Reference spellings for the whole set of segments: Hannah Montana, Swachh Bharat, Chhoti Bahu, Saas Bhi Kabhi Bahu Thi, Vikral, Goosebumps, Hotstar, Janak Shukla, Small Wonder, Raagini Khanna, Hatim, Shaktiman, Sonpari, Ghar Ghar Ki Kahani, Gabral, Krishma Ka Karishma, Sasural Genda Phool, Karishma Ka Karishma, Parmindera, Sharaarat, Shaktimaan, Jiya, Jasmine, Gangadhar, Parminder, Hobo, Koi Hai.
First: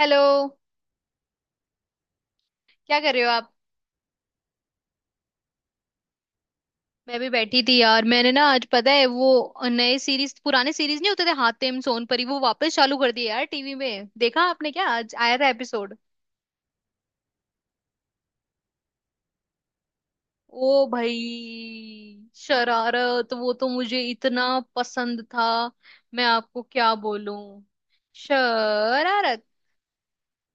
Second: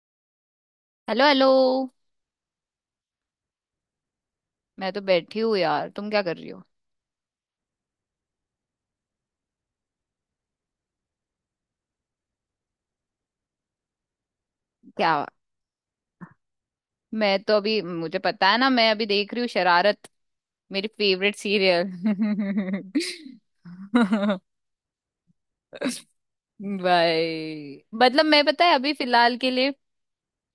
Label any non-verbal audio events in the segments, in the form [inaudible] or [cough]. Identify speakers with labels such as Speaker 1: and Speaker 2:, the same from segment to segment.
Speaker 1: Hello.
Speaker 2: Hello hello.
Speaker 1: क्या कर रहे हो आप?
Speaker 2: मैं तो बैठी हूँ यार, तुम क्या कर रही हो?
Speaker 1: मैं भी बैठी थी यार, मैंने ना आज पता है वो नए सीरीज पुराने सीरीज नहीं होते थे हातिम सोनपरी वो वापस चालू कर दिए। यार टीवी में देखा आपने? क्या आज
Speaker 2: क्या?
Speaker 1: आया था एपिसोड?
Speaker 2: मैं तो अभी, मुझे पता है ना, मैं अभी देख रही हूँ शरारत
Speaker 1: ओ
Speaker 2: मेरी फेवरेट सीरियल।
Speaker 1: भाई शरारत वो तो मुझे इतना
Speaker 2: [laughs]
Speaker 1: पसंद था। मैं आपको क्या बोलूं।
Speaker 2: भाई मतलब, मैं, पता है, अभी फिलहाल
Speaker 1: शरारत।
Speaker 2: के लिए,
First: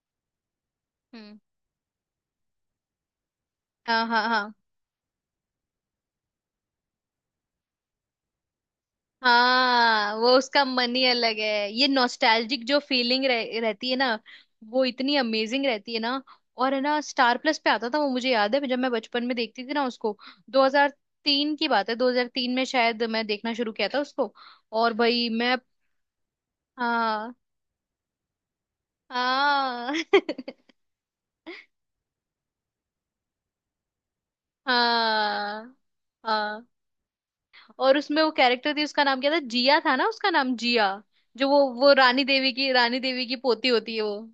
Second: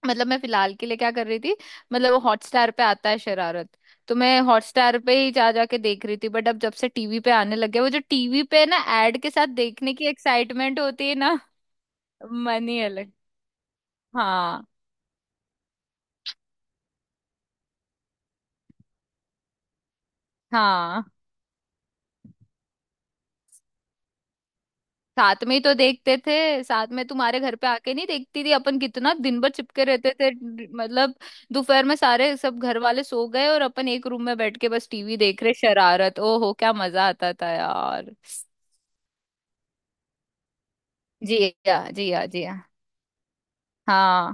Speaker 2: मतलब मैं फिलहाल के लिए क्या कर
Speaker 1: हम्म।
Speaker 2: रही थी, मतलब वो हॉटस्टार पे आता है शरारत,
Speaker 1: हाँ
Speaker 2: तो
Speaker 1: हाँ
Speaker 2: मैं
Speaker 1: हाँ।
Speaker 2: हॉटस्टार पे ही जा जा के देख रही थी। बट अब जब से टीवी पे आने लग गया वो, जो टीवी पे ना एड के साथ देखने की
Speaker 1: हाँ वो उसका
Speaker 2: एक्साइटमेंट
Speaker 1: मन ही
Speaker 2: होती है ना।
Speaker 1: अलग है। ये
Speaker 2: [laughs]
Speaker 1: नॉस्टैल्जिक
Speaker 2: मन
Speaker 1: जो
Speaker 2: ही अलग।
Speaker 1: फीलिंग रहती है ना,
Speaker 2: हाँ
Speaker 1: वो इतनी अमेजिंग रहती है ना। और है ना स्टार प्लस पे आता था, वो मुझे याद है जब मैं बचपन में देखती थी ना उसको।
Speaker 2: हाँ।
Speaker 1: 2003 की बात है, 2003 में शायद मैं देखना शुरू किया था उसको। और भाई
Speaker 2: साथ में
Speaker 1: मैं।
Speaker 2: ही तो देखते थे, साथ में
Speaker 1: हाँ
Speaker 2: तुम्हारे घर पे आके नहीं देखती थी अपन? कितना दिन भर चिपके
Speaker 1: हाँ।
Speaker 2: रहते थे।
Speaker 1: [laughs]
Speaker 2: मतलब दोपहर में सारे सब घर वाले सो गए और अपन एक रूम में बैठ के बस टीवी देख रहे
Speaker 1: हाँ
Speaker 2: शरारत, ओहो
Speaker 1: हाँ।
Speaker 2: क्या मजा आता था
Speaker 1: और
Speaker 2: यार।
Speaker 1: उसमें वो कैरेक्टर थी, उसका नाम क्या था, जिया था ना उसका नाम, जिया।
Speaker 2: जी
Speaker 1: जो वो
Speaker 2: हाँ
Speaker 1: वो
Speaker 2: जी
Speaker 1: रानी
Speaker 2: हाँ जी
Speaker 1: देवी
Speaker 2: हाँ
Speaker 1: की रानी देवी की पोती होती है वो।
Speaker 2: हाँ,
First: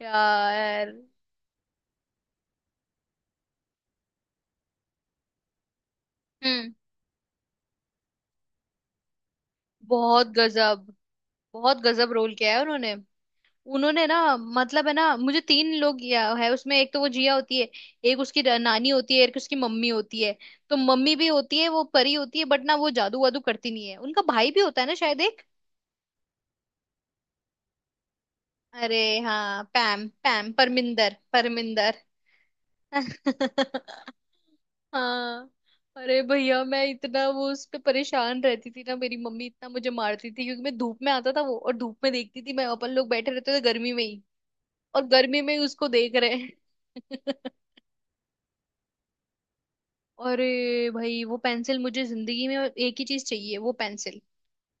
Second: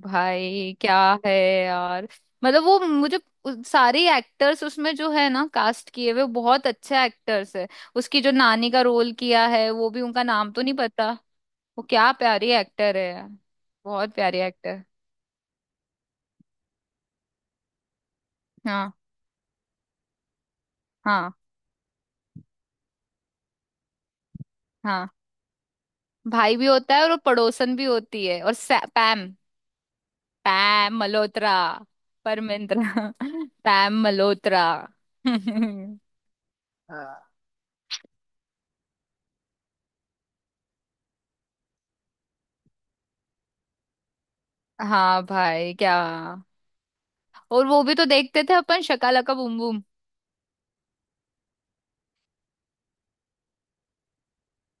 Speaker 2: भाई
Speaker 1: यार।
Speaker 2: क्या है यार। मतलब वो मुझे, सारे एक्टर्स उसमें जो है ना कास्ट किए हुए, बहुत
Speaker 1: हम्म।
Speaker 2: अच्छे एक्टर्स है। उसकी जो नानी का रोल किया है वो भी, उनका
Speaker 1: बहुत
Speaker 2: नाम तो नहीं
Speaker 1: गजब।
Speaker 2: पता।
Speaker 1: बहुत
Speaker 2: वो क्या
Speaker 1: गजब रोल किया
Speaker 2: प्यारी
Speaker 1: है उन्होंने।
Speaker 2: एक्टर है यार,
Speaker 1: उन्होंने
Speaker 2: बहुत
Speaker 1: ना,
Speaker 2: प्यारी एक्टर।
Speaker 1: मतलब है ना, मुझे तीन लोग या है उसमें। एक तो वो जिया होती है, एक उसकी नानी
Speaker 2: हाँ
Speaker 1: होती है, एक उसकी मम्मी होती है। तो मम्मी भी
Speaker 2: हाँ
Speaker 1: होती है, वो परी होती है बट ना वो जादू वादू करती नहीं है। उनका भाई भी होता है ना
Speaker 2: हाँ,
Speaker 1: शायद एक।
Speaker 2: भाई भी होता है और वो पड़ोसन भी होती है, और
Speaker 1: अरे
Speaker 2: पैम,
Speaker 1: हाँ, Pam Pam,
Speaker 2: Pam
Speaker 1: Parminder
Speaker 2: Malhotra,
Speaker 1: Parminder.
Speaker 2: परमिंद्रा। [laughs] पैम
Speaker 1: [laughs]
Speaker 2: Malhotra. [laughs]
Speaker 1: हाँ। अरे भैया मैं इतना वो उस पे परेशान रहती थी ना, मेरी मम्मी इतना मुझे मारती थी क्योंकि मैं धूप में आता था वो और धूप में देखती थी मैं। अपन लोग बैठे रहते थे गर्मी में ही, और
Speaker 2: हाँ
Speaker 1: गर्मी में ही
Speaker 2: भाई
Speaker 1: उसको
Speaker 2: क्या।
Speaker 1: देख रहे हैं।
Speaker 2: और
Speaker 1: [laughs]
Speaker 2: वो भी तो देखते थे अपन शकालका बूम बूम।
Speaker 1: अरे भाई वो पेंसिल, मुझे जिंदगी में एक ही चीज चाहिए, वो पेंसिल।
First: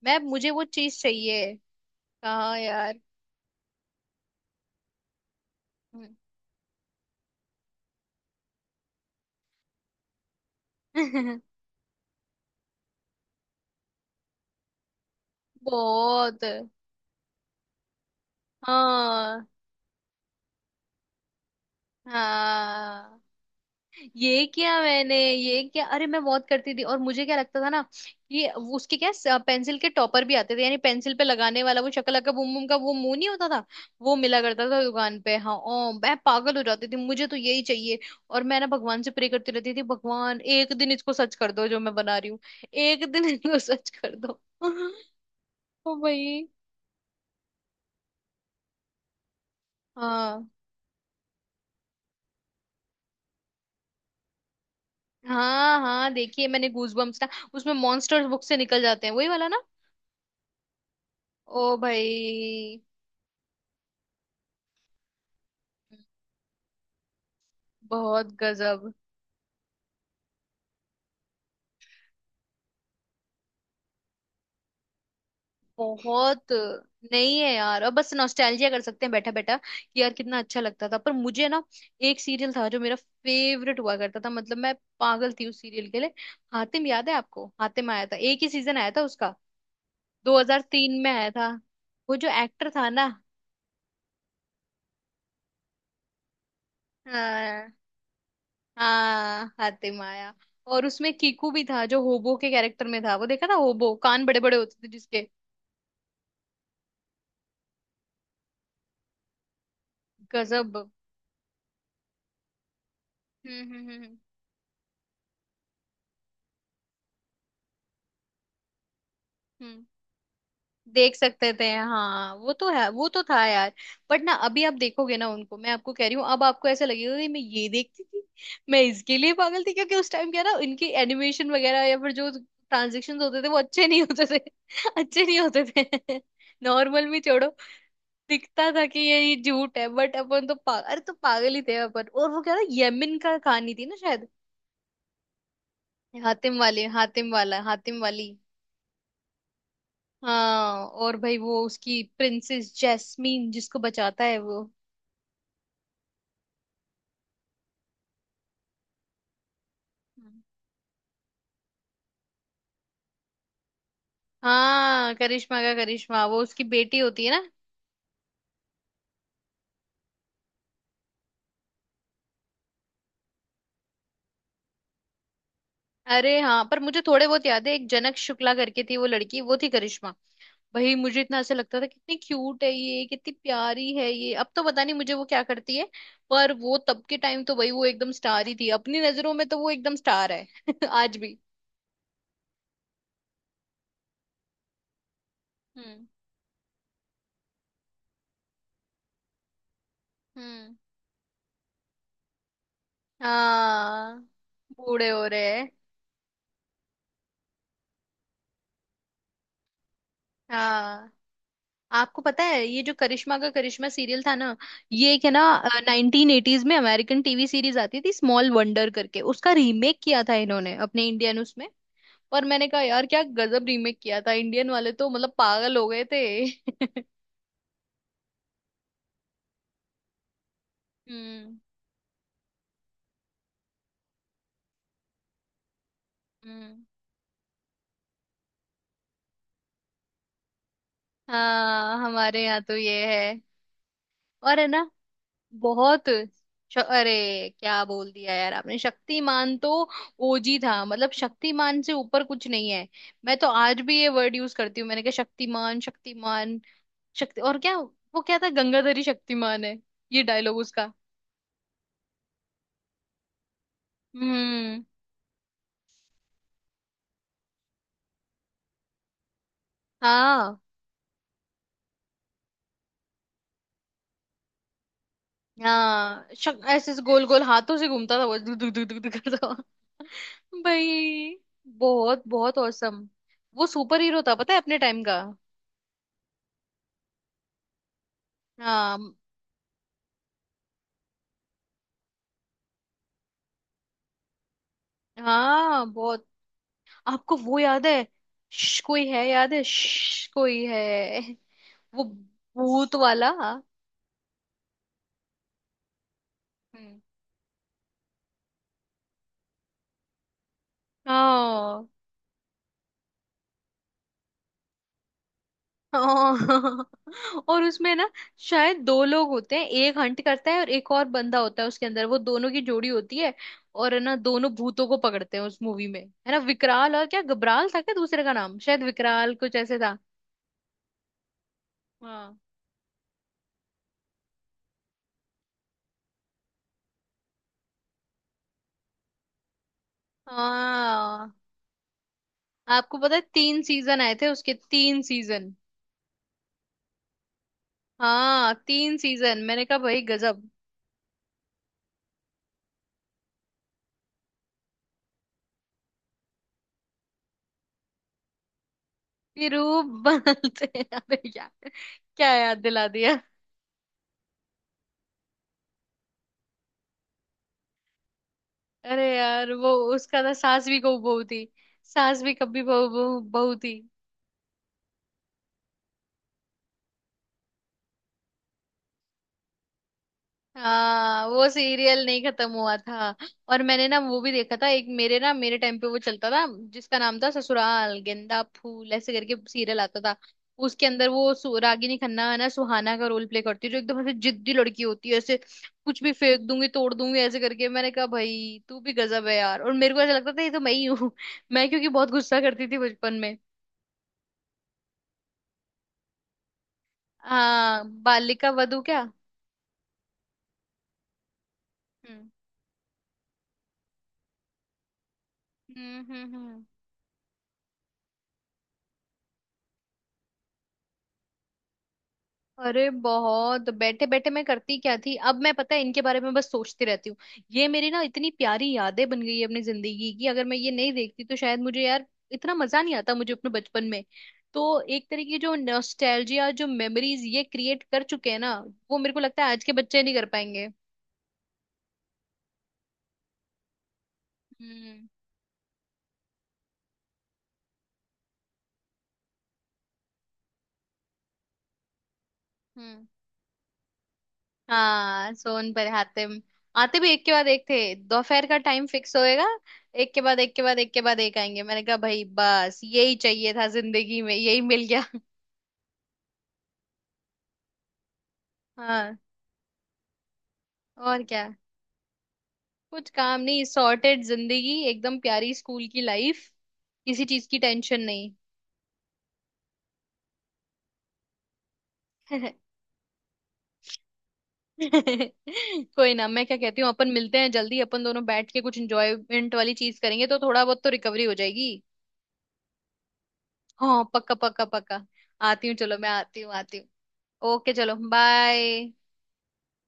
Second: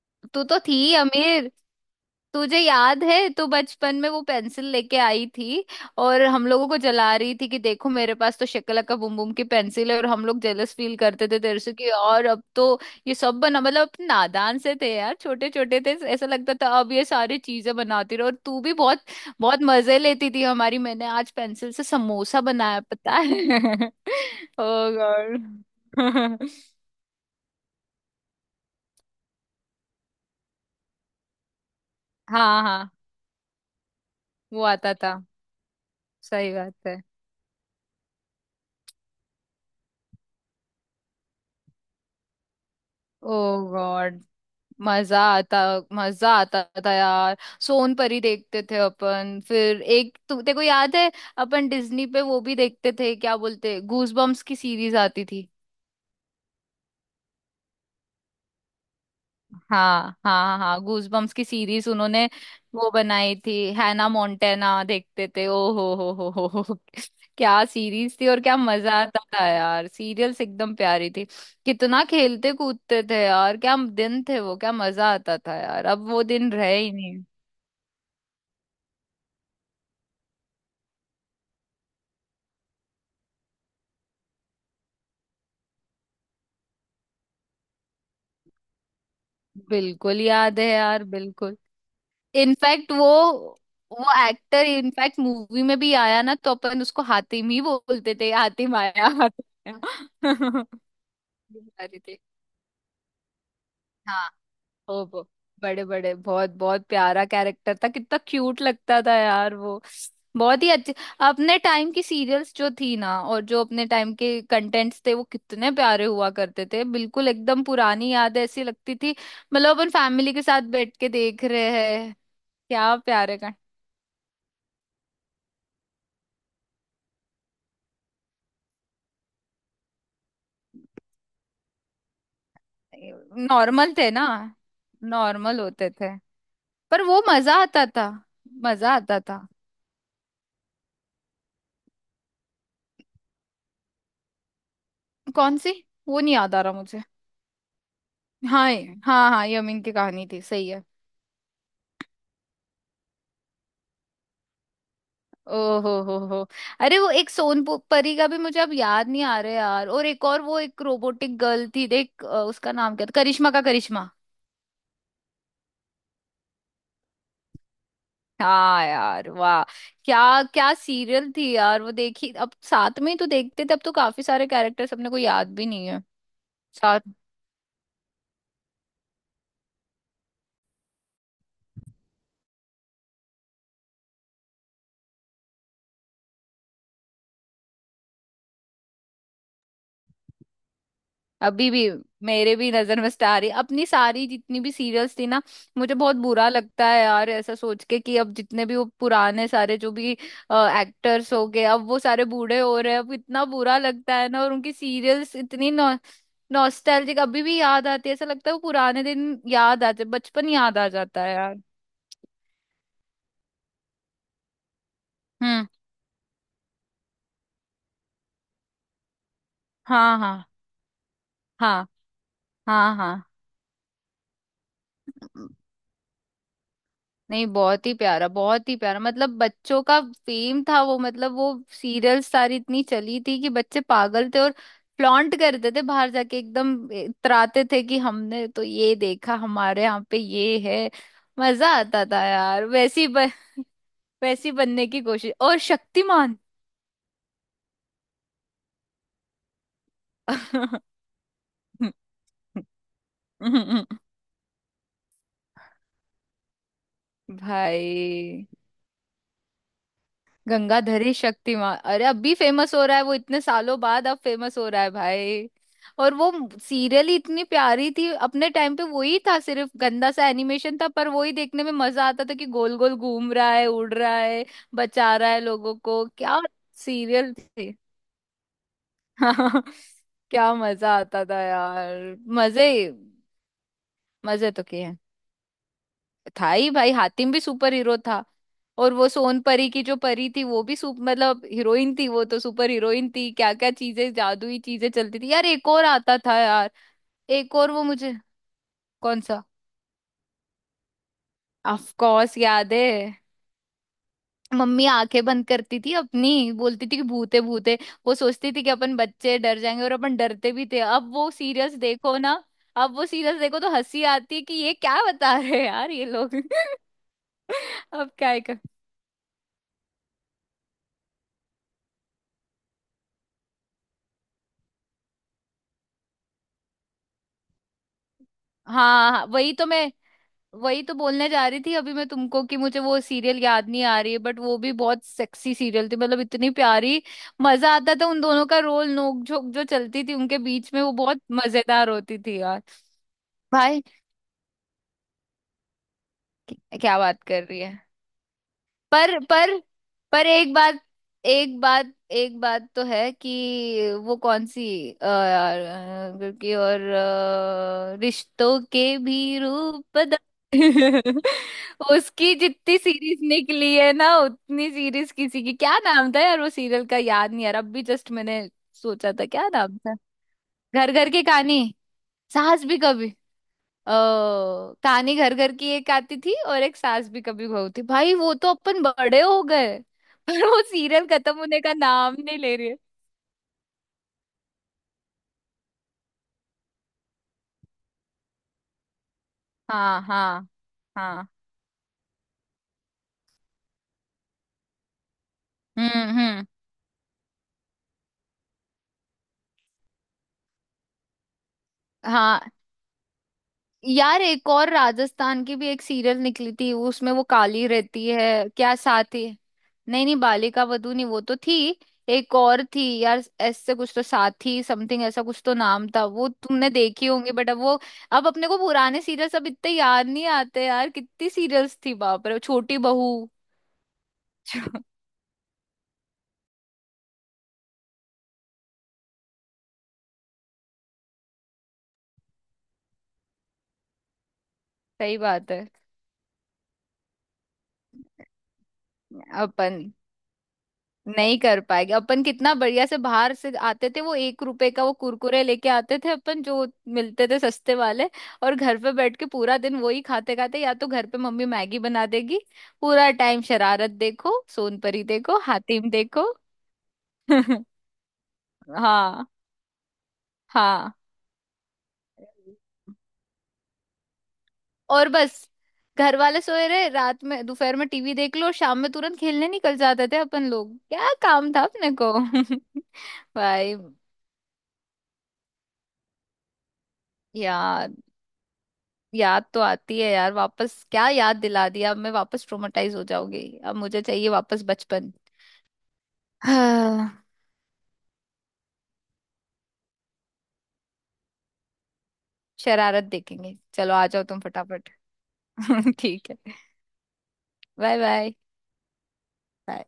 Speaker 1: मैं,
Speaker 2: तू
Speaker 1: मुझे
Speaker 2: तो
Speaker 1: वो
Speaker 2: थी
Speaker 1: चीज
Speaker 2: अमीर।
Speaker 1: चाहिए। कहाँ
Speaker 2: तुझे
Speaker 1: यार।
Speaker 2: याद है तो, बचपन में वो पेंसिल लेके आई थी और हम लोगों को जला रही थी कि देखो मेरे पास तो शक्लका बुम बुम की पेंसिल है, और हम लोग जेलस फील करते थे
Speaker 1: [laughs]
Speaker 2: तेरे से कि। और अब तो ये सब बना, मतलब अपने नादान से थे यार, छोटे छोटे थे, ऐसा
Speaker 1: बहुत।
Speaker 2: लगता था अब ये सारी चीजें बनाती रहो। और तू भी बहुत
Speaker 1: हाँ
Speaker 2: बहुत मजे लेती थी हमारी, मैंने आज पेंसिल से समोसा बनाया पता
Speaker 1: हाँ।
Speaker 2: है।
Speaker 1: ये
Speaker 2: [laughs]
Speaker 1: किया
Speaker 2: ओ
Speaker 1: मैंने, ये क्या। अरे मैं
Speaker 2: गॉड।
Speaker 1: बहुत करती
Speaker 2: [laughs]
Speaker 1: थी, और मुझे क्या लगता था ना कि उसके क्या पेंसिल के टॉपर भी आते थे, यानी पेंसिल पे लगाने वाला वो शक्ल का बूम
Speaker 2: हाँ
Speaker 1: बूम का
Speaker 2: हाँ,
Speaker 1: वो मुंह नहीं होता था वो मिला
Speaker 2: वो
Speaker 1: करता था
Speaker 2: आता था,
Speaker 1: दुकान पे। हाँ ओ मैं
Speaker 2: सही
Speaker 1: पागल हो
Speaker 2: बात
Speaker 1: जाती थी,
Speaker 2: है।
Speaker 1: मुझे तो यही चाहिए। और मैं ना भगवान से प्रे करती रहती थी, भगवान एक दिन इसको सच कर दो जो मैं बना रही हूँ, एक दिन
Speaker 2: ओ
Speaker 1: इसको सच कर
Speaker 2: गॉड,
Speaker 1: दो। [laughs]
Speaker 2: मजा आता,
Speaker 1: ओ
Speaker 2: मजा
Speaker 1: भाई।
Speaker 2: आता था यार। सोनपरी देखते थे अपन, फिर एक
Speaker 1: हाँ
Speaker 2: तेरे को याद है अपन डिज्नी पे वो भी देखते थे, क्या बोलते, गूज बम्स की सीरीज आती थी।
Speaker 1: हाँ। हाँ देखिए, मैंने गूज बम्स ना, उसमें मॉन्स्टर्स बुक से निकल जाते हैं वही वाला ना।
Speaker 2: हाँ हाँ हाँ, गूज बम्स की
Speaker 1: ओ
Speaker 2: सीरीज
Speaker 1: भाई।
Speaker 2: उन्होंने वो बनाई थी। हैना मोंटेना देखते थे, ओ हो, क्या सीरीज थी,
Speaker 1: बहुत
Speaker 2: और क्या
Speaker 1: गजब।
Speaker 2: मजा आता था यार। सीरियल्स एकदम प्यारी थी, कितना खेलते कूदते थे यार, क्या दिन थे वो, क्या मजा आता था यार, अब वो
Speaker 1: बहुत।
Speaker 2: दिन रहे ही।
Speaker 1: नहीं है यार अब, बस नॉस्टैल्जिया कर सकते हैं बैठा बैठा कि यार कितना अच्छा लगता था। पर मुझे ना एक सीरियल था जो मेरा फेवरेट हुआ करता था, मतलब मैं पागल थी उस सीरियल के लिए। हातिम, याद है आपको हातिम? आया था एक ही सीजन आया था उसका,
Speaker 2: बिल्कुल याद है
Speaker 1: 2003
Speaker 2: यार,
Speaker 1: में आया था।
Speaker 2: बिल्कुल।
Speaker 1: वो जो एक्टर था
Speaker 2: इनफैक्ट वो
Speaker 1: ना।
Speaker 2: वो एक्टर इनफैक्ट मूवी में भी आया ना, तो अपन उसको हातिम ही
Speaker 1: हाँ।
Speaker 2: बोलते थे, हातिम आया
Speaker 1: हाँ
Speaker 2: हातिम
Speaker 1: हातिम
Speaker 2: आया।
Speaker 1: आया।
Speaker 2: [laughs]
Speaker 1: और उसमें कीकू
Speaker 2: ये
Speaker 1: भी था
Speaker 2: सारी
Speaker 1: जो
Speaker 2: थी।
Speaker 1: होबो के कैरेक्टर में था, वो देखा था होबो? कान
Speaker 2: हाँ।
Speaker 1: बड़े बड़े होते थे
Speaker 2: ओ,
Speaker 1: जिसके।
Speaker 2: बड़े बड़े, बहुत बहुत प्यारा कैरेक्टर था, कितना क्यूट लगता था यार वो, बहुत ही
Speaker 1: गजब।
Speaker 2: अच्छे। अपने टाइम की सीरियल्स जो थी ना और जो अपने टाइम
Speaker 1: हम्म।
Speaker 2: के कंटेंट्स थे वो कितने प्यारे हुआ करते थे, बिल्कुल एकदम पुरानी याद ऐसी लगती थी, मतलब
Speaker 1: हम्म
Speaker 2: अपन फैमिली के साथ बैठ के
Speaker 1: देख
Speaker 2: देख
Speaker 1: सकते थे,
Speaker 2: रहे हैं।
Speaker 1: हाँ वो तो है,
Speaker 2: क्या
Speaker 1: वो तो
Speaker 2: प्यारे
Speaker 1: था
Speaker 2: का।
Speaker 1: यार। बट ना अभी आप देखोगे ना उनको, मैं आपको कह रही हूँ अब आपको ऐसा लगेगा कि मैं ये देखती थी, मैं इसके लिए पागल थी, क्योंकि उस टाइम क्या ना इनकी एनिमेशन वगैरह या फिर जो ट्रांजेक्शन होते थे वो अच्छे
Speaker 2: नॉर्मल
Speaker 1: नहीं
Speaker 2: थे ना,
Speaker 1: होते थे। [laughs] अच्छे नहीं
Speaker 2: नॉर्मल
Speaker 1: होते
Speaker 2: होते थे,
Speaker 1: थे। [laughs]
Speaker 2: पर
Speaker 1: नॉर्मल भी
Speaker 2: वो
Speaker 1: छोड़ो,
Speaker 2: मजा आता था,
Speaker 1: दिखता था
Speaker 2: मजा
Speaker 1: कि
Speaker 2: आता
Speaker 1: ये
Speaker 2: था।
Speaker 1: झूठ है, बट अपन तो पागल, अरे तो पागल ही थे अपन। और वो क्या था, यमन का कहानी थी ना शायद।
Speaker 2: कौन सी? वो नहीं याद
Speaker 1: हातिम
Speaker 2: आ रहा
Speaker 1: वाले,
Speaker 2: मुझे।
Speaker 1: हातिम वाला, हातिम वाली।
Speaker 2: हाँ हाँ हाँ, यमीन की कहानी थी, सही है।
Speaker 1: हाँ। और भाई वो उसकी प्रिंसेस जैस्मीन जिसको बचाता है वो।
Speaker 2: ओहो हो, अरे वो एक सोनपरी का भी मुझे अब याद नहीं आ रहा है यार, और एक और
Speaker 1: हम्म।
Speaker 2: वो एक रोबोटिक गर्ल थी, देख, उसका नाम क्या था, करिश्मा का करिश्मा।
Speaker 1: हाँ करिश्मा का करिश्मा, वो उसकी बेटी होती है ना।
Speaker 2: हाँ यार वाह, क्या क्या सीरियल थी यार, वो देखी, अब साथ में ही तो देखते थे, अब तो काफी सारे कैरेक्टर्स अपने को याद भी नहीं है।
Speaker 1: अरे हाँ, पर
Speaker 2: साथ।
Speaker 1: मुझे थोड़े बहुत याद है। एक जनक शुक्ला करके थी वो लड़की, वो थी करिश्मा। भाई मुझे इतना ऐसा लगता था कितनी क्यूट है ये, कितनी प्यारी है ये। अब तो पता नहीं मुझे वो क्या करती है, पर वो तब के टाइम तो भाई वो एकदम स्टार ही थी। अपनी नजरों में तो वो एकदम स्टार है। [laughs] आज भी।
Speaker 2: अभी भी मेरे भी नजर में स्टार ही, अपनी सारी जितनी भी सीरियल्स थी ना। मुझे
Speaker 1: हम्म
Speaker 2: बहुत बुरा लगता है यार, ऐसा सोच के कि अब जितने भी वो पुराने सारे, जो भी
Speaker 1: हम्म।
Speaker 2: एक्टर्स हो गए, अब वो सारे बूढ़े हो रहे हैं, अब इतना बुरा लगता
Speaker 1: हाँ
Speaker 2: है ना, और उनकी
Speaker 1: बूढ़े हो
Speaker 2: सीरियल्स
Speaker 1: रहे हैं।
Speaker 2: इतनी नॉ नॉस्टैल्जिक अभी भी याद आती है, ऐसा लगता है वो पुराने दिन याद आते, बचपन याद आ
Speaker 1: हाँ
Speaker 2: जाता है यार।
Speaker 1: आपको पता है ये जो करिश्मा का करिश्मा सीरियल था ना, ये एक है ना
Speaker 2: हम्म,
Speaker 1: नाइनटीन एटीज में अमेरिकन टीवी सीरीज आती थी स्मॉल वंडर करके, उसका रीमेक
Speaker 2: हाँ
Speaker 1: किया था
Speaker 2: हाँ
Speaker 1: इन्होंने अपने इंडियन उसमें।
Speaker 2: हाँ,
Speaker 1: और मैंने कहा यार क्या
Speaker 2: हाँ
Speaker 1: गजब रीमेक किया था, इंडियन वाले तो मतलब
Speaker 2: हाँ।
Speaker 1: पागल हो गए थे। [laughs]
Speaker 2: नहीं, बहुत ही प्यारा, बहुत ही प्यारा, मतलब बच्चों का फेम था वो, मतलब वो
Speaker 1: हम्म
Speaker 2: सीरियल सारी इतनी चली थी कि बच्चे पागल थे, और फ्लॉन्ट करते थे, बाहर जाके एकदम
Speaker 1: हम्म।
Speaker 2: इतराते थे कि हमने तो ये देखा, हमारे यहाँ पे ये है। मजा
Speaker 1: हाँ
Speaker 2: आता था
Speaker 1: हमारे यहाँ
Speaker 2: यार,
Speaker 1: तो ये है।
Speaker 2: [laughs] वैसी
Speaker 1: और है
Speaker 2: बनने
Speaker 1: ना,
Speaker 2: की कोशिश, और
Speaker 1: बहुत,
Speaker 2: शक्तिमान।
Speaker 1: श-, अरे क्या बोल दिया यार आपने, शक्तिमान तो ओजी था, मतलब शक्तिमान से ऊपर कुछ नहीं है।
Speaker 2: [laughs]
Speaker 1: मैं तो आज भी ये वर्ड यूज करती हूँ, मैंने कहा शक्तिमान शक्तिमान, शक्ति। और क्या वो क्या
Speaker 2: भाई,
Speaker 1: था, गंगाधरी शक्तिमान है, ये डायलॉग उसका।
Speaker 2: गंगाधरी शक्तिमान, अरे अब भी फेमस हो रहा है वो, इतने सालों बाद अब फेमस हो
Speaker 1: हम्म।
Speaker 2: रहा है भाई। और वो सीरियल ही इतनी प्यारी थी अपने टाइम पे, वही था सिर्फ, गंदा सा
Speaker 1: हाँ
Speaker 2: एनिमेशन था, पर वही देखने में मजा आता था कि गोल गोल घूम रहा है, उड़ रहा है, बचा रहा है लोगों को,
Speaker 1: हाँ
Speaker 2: क्या
Speaker 1: ऐसे ऐसे गोल
Speaker 2: सीरियल
Speaker 1: गोल
Speaker 2: थी।
Speaker 1: हाथों से घूमता था वो, दुक दुक दुक दुक दुक करता हुआ।
Speaker 2: [laughs] क्या मजा आता
Speaker 1: भाई
Speaker 2: था यार,
Speaker 1: बहुत बहुत औसम, वो सुपर हीरो था
Speaker 2: मजे
Speaker 1: पता है
Speaker 2: तो
Speaker 1: अपने
Speaker 2: किए,
Speaker 1: टाइम का।
Speaker 2: था ही भाई, हातिम भी सुपर हीरो था। और
Speaker 1: हाँ।
Speaker 2: वो सोन परी की जो परी थी वो भी सुप मतलब हीरोइन थी वो, तो सुपर हीरोइन थी, क्या क्या चीजें, जादुई चीजें चलती थी यार, एक और
Speaker 1: हाँ
Speaker 2: आता
Speaker 1: बहुत।
Speaker 2: था यार,
Speaker 1: आपको
Speaker 2: एक
Speaker 1: वो
Speaker 2: और वो
Speaker 1: याद है,
Speaker 2: मुझे,
Speaker 1: कोई
Speaker 2: कौन
Speaker 1: है,
Speaker 2: सा?
Speaker 1: याद है, कोई है,
Speaker 2: ऑफ
Speaker 1: वो
Speaker 2: कोर्स याद है।
Speaker 1: भूत वाला। हम्म।
Speaker 2: मम्मी आंखें बंद करती थी अपनी, बोलती थी कि भूते भूते, वो सोचती थी कि अपन बच्चे डर जाएंगे और अपन डरते भी थे, अब वो सीरियस
Speaker 1: हाँ।
Speaker 2: देखो ना, अब वो सीरियस देखो तो हंसी आती है कि ये क्या बता रहे हैं यार ये लोग। [laughs]
Speaker 1: हाँ। [laughs] और उसमें ना
Speaker 2: अब क्या है कर...
Speaker 1: शायद दो लोग होते हैं, एक हंट करता है और एक और बंदा होता है उसके अंदर, वो दोनों की जोड़ी होती है। और है ना दोनों भूतों को पकड़ते हैं उस मूवी में। है ना विकराल, और क्या गबराल था क्या दूसरे का नाम,
Speaker 2: हाँ
Speaker 1: शायद
Speaker 2: हाँ, हाँ,
Speaker 1: विकराल
Speaker 2: वही
Speaker 1: कुछ
Speaker 2: तो
Speaker 1: ऐसे
Speaker 2: मैं,
Speaker 1: था।
Speaker 2: वही तो बोलने जा रही थी अभी मैं
Speaker 1: हाँ
Speaker 2: तुमको कि मुझे वो सीरियल याद नहीं आ रही है, बट वो भी बहुत सेक्सी सीरियल थी, मतलब इतनी प्यारी, मजा आता था उन दोनों का रोल, नोक झोंक जो चलती थी उनके बीच में, वो बहुत
Speaker 1: हाँ।
Speaker 2: मजेदार होती थी यार।
Speaker 1: आपको पता है तीन
Speaker 2: भाई
Speaker 1: सीजन आए थे उसके, तीन सीजन।
Speaker 2: क्या बात कर रही है।
Speaker 1: हाँ तीन
Speaker 2: पर
Speaker 1: सीजन,
Speaker 2: पर
Speaker 1: मैंने कहा भाई
Speaker 2: पर
Speaker 1: गजब।
Speaker 2: एक बात, एक बात, एक बात तो है कि, वो कौन सी, यार क्योंकि और रिश्तों के भी
Speaker 1: ये
Speaker 2: रूप
Speaker 1: रूप [laughs]
Speaker 2: बदल।
Speaker 1: बदलते हैं, अरे
Speaker 2: [laughs]
Speaker 1: यार क्या
Speaker 2: उसकी
Speaker 1: याद
Speaker 2: जितनी
Speaker 1: दिला
Speaker 2: सीरीज
Speaker 1: दिया।
Speaker 2: निकली है ना उतनी सीरीज किसी की, क्या नाम था यार वो सीरियल का, याद नहीं यार अब भी, जस्ट मैंने
Speaker 1: अरे
Speaker 2: सोचा था क्या
Speaker 1: यार वो
Speaker 2: नाम था।
Speaker 1: उसका था, सास भी
Speaker 2: घर
Speaker 1: बहू
Speaker 2: घर की
Speaker 1: बहू थी,
Speaker 2: कहानी,
Speaker 1: सास भी कभी
Speaker 2: सास भी
Speaker 1: बहू
Speaker 2: कभी,
Speaker 1: बहू बहू थी।
Speaker 2: ओ, कहानी घर घर की एक आती थी और एक सास भी कभी बहू थी, भाई वो तो अपन बड़े हो गए, पर वो सीरियल
Speaker 1: हाँ
Speaker 2: खत्म
Speaker 1: वो
Speaker 2: होने का
Speaker 1: सीरियल
Speaker 2: नाम
Speaker 1: नहीं
Speaker 2: नहीं
Speaker 1: खत्म
Speaker 2: ले रही
Speaker 1: हुआ
Speaker 2: है।
Speaker 1: था, और मैंने ना वो भी देखा था। एक मेरे टाइम पे वो चलता था जिसका नाम था ससुराल गेंदा फूल, ऐसे करके सीरियल आता
Speaker 2: हाँ
Speaker 1: था।
Speaker 2: हाँ
Speaker 1: उसके अंदर
Speaker 2: हाँ,
Speaker 1: वो रागिनी खन्ना है ना सुहाना का रोल प्ले करती है, जो एकदम ऐसे जिद्दी लड़की होती है, ऐसे कुछ भी फेंक
Speaker 2: हम्म,
Speaker 1: दूंगी तोड़ दूंगी ऐसे करके। मैंने कहा भाई तू भी गजब है यार। और मेरे को ऐसा लगता था ये तो मैं ही हूँ। [laughs] मैं क्योंकि बहुत गुस्सा
Speaker 2: हाँ
Speaker 1: करती थी बचपन में।
Speaker 2: यार एक और राजस्थान की भी एक सीरियल निकली थी उसमें वो काली
Speaker 1: हाँ
Speaker 2: रहती है,
Speaker 1: बालिका
Speaker 2: क्या
Speaker 1: वधू क्या।
Speaker 2: साथी? नहीं नहीं, बालिका वधू नहीं वो तो थी,
Speaker 1: हम्म
Speaker 2: एक और थी यार ऐसे कुछ तो, साथी समथिंग ऐसा कुछ तो नाम था, वो
Speaker 1: हम्म।
Speaker 2: तुमने देखी होंगी, बट अब वो, अब अपने को पुराने सीरियल सब इतने याद नहीं आते यार, कितनी सीरियल्स थी बाप रे, छोटी
Speaker 1: अरे
Speaker 2: बहू।
Speaker 1: बहुत बैठे बैठे मैं करती क्या थी अब, मैं पता है इनके बारे में बस सोचती रहती हूँ। ये मेरी ना इतनी प्यारी यादें बन गई है अपनी जिंदगी की, अगर मैं ये नहीं देखती तो शायद मुझे यार इतना मजा नहीं आता मुझे अपने बचपन में। तो एक
Speaker 2: सही
Speaker 1: तरीके की
Speaker 2: बात
Speaker 1: जो
Speaker 2: है।
Speaker 1: नॉस्टैल्जिया, जो मेमोरीज ये क्रिएट कर चुके हैं ना, वो मेरे को लगता है आज के
Speaker 2: अपन
Speaker 1: बच्चे नहीं कर पाएंगे।
Speaker 2: नहीं कर पाएंगे, अपन कितना बढ़िया से बाहर से आते थे, वो एक रुपए का वो
Speaker 1: हम्म
Speaker 2: कुरकुरे लेके आते थे अपन, जो मिलते थे सस्ते वाले। और घर पे बैठ के पूरा दिन वही खाते खाते, या तो घर पे मम्मी मैगी बना देगी,
Speaker 1: हम्म।
Speaker 2: पूरा टाइम शरारत देखो, सोनपरी
Speaker 1: हाँ
Speaker 2: देखो,
Speaker 1: सोन पर
Speaker 2: हातिम
Speaker 1: हातिम,
Speaker 2: देखो।
Speaker 1: आते भी एक के बाद एक
Speaker 2: [laughs]
Speaker 1: थे, दोपहर का टाइम फिक्स
Speaker 2: हाँ
Speaker 1: होएगा, एक के बाद एक के बाद एक
Speaker 2: हाँ।
Speaker 1: के बाद एक आएंगे। मैंने कहा भाई बस यही चाहिए था जिंदगी में, यही मिल गया।
Speaker 2: और बस घर वाले सोए रहे रात में, दोपहर में टीवी देख लो, शाम
Speaker 1: [laughs]
Speaker 2: में
Speaker 1: हाँ,
Speaker 2: तुरंत खेलने निकल जाते थे अपन लोग, क्या
Speaker 1: और क्या।
Speaker 2: काम था अपने को।
Speaker 1: कुछ
Speaker 2: [laughs]
Speaker 1: काम नहीं,
Speaker 2: भाई,
Speaker 1: सॉर्टेड जिंदगी एकदम प्यारी स्कूल की लाइफ, किसी चीज की
Speaker 2: यार
Speaker 1: टेंशन नहीं।
Speaker 2: याद तो आती है यार वापस, क्या याद दिला दिया, अब मैं वापस
Speaker 1: [laughs]
Speaker 2: ट्रोमेटाइज हो जाऊंगी, अब मुझे चाहिए वापस बचपन।
Speaker 1: कोई ना, मैं क्या कहती हूँ, अपन
Speaker 2: हाँ
Speaker 1: मिलते हैं जल्दी, अपन दोनों बैठ के कुछ एंजॉयमेंट वाली चीज करेंगे, तो थोड़ा बहुत तो रिकवरी हो जाएगी।
Speaker 2: शरारत देखेंगे, चलो
Speaker 1: हाँ
Speaker 2: आ जाओ
Speaker 1: पक्का
Speaker 2: तुम
Speaker 1: पक्का
Speaker 2: फटाफट।
Speaker 1: पक्का। आती हूँ,
Speaker 2: [laughs]
Speaker 1: चलो मैं
Speaker 2: ठीक
Speaker 1: आती हूँ,
Speaker 2: है।
Speaker 1: आती हूँ। ओके चलो
Speaker 2: बाय
Speaker 1: बाय।
Speaker 2: बाय।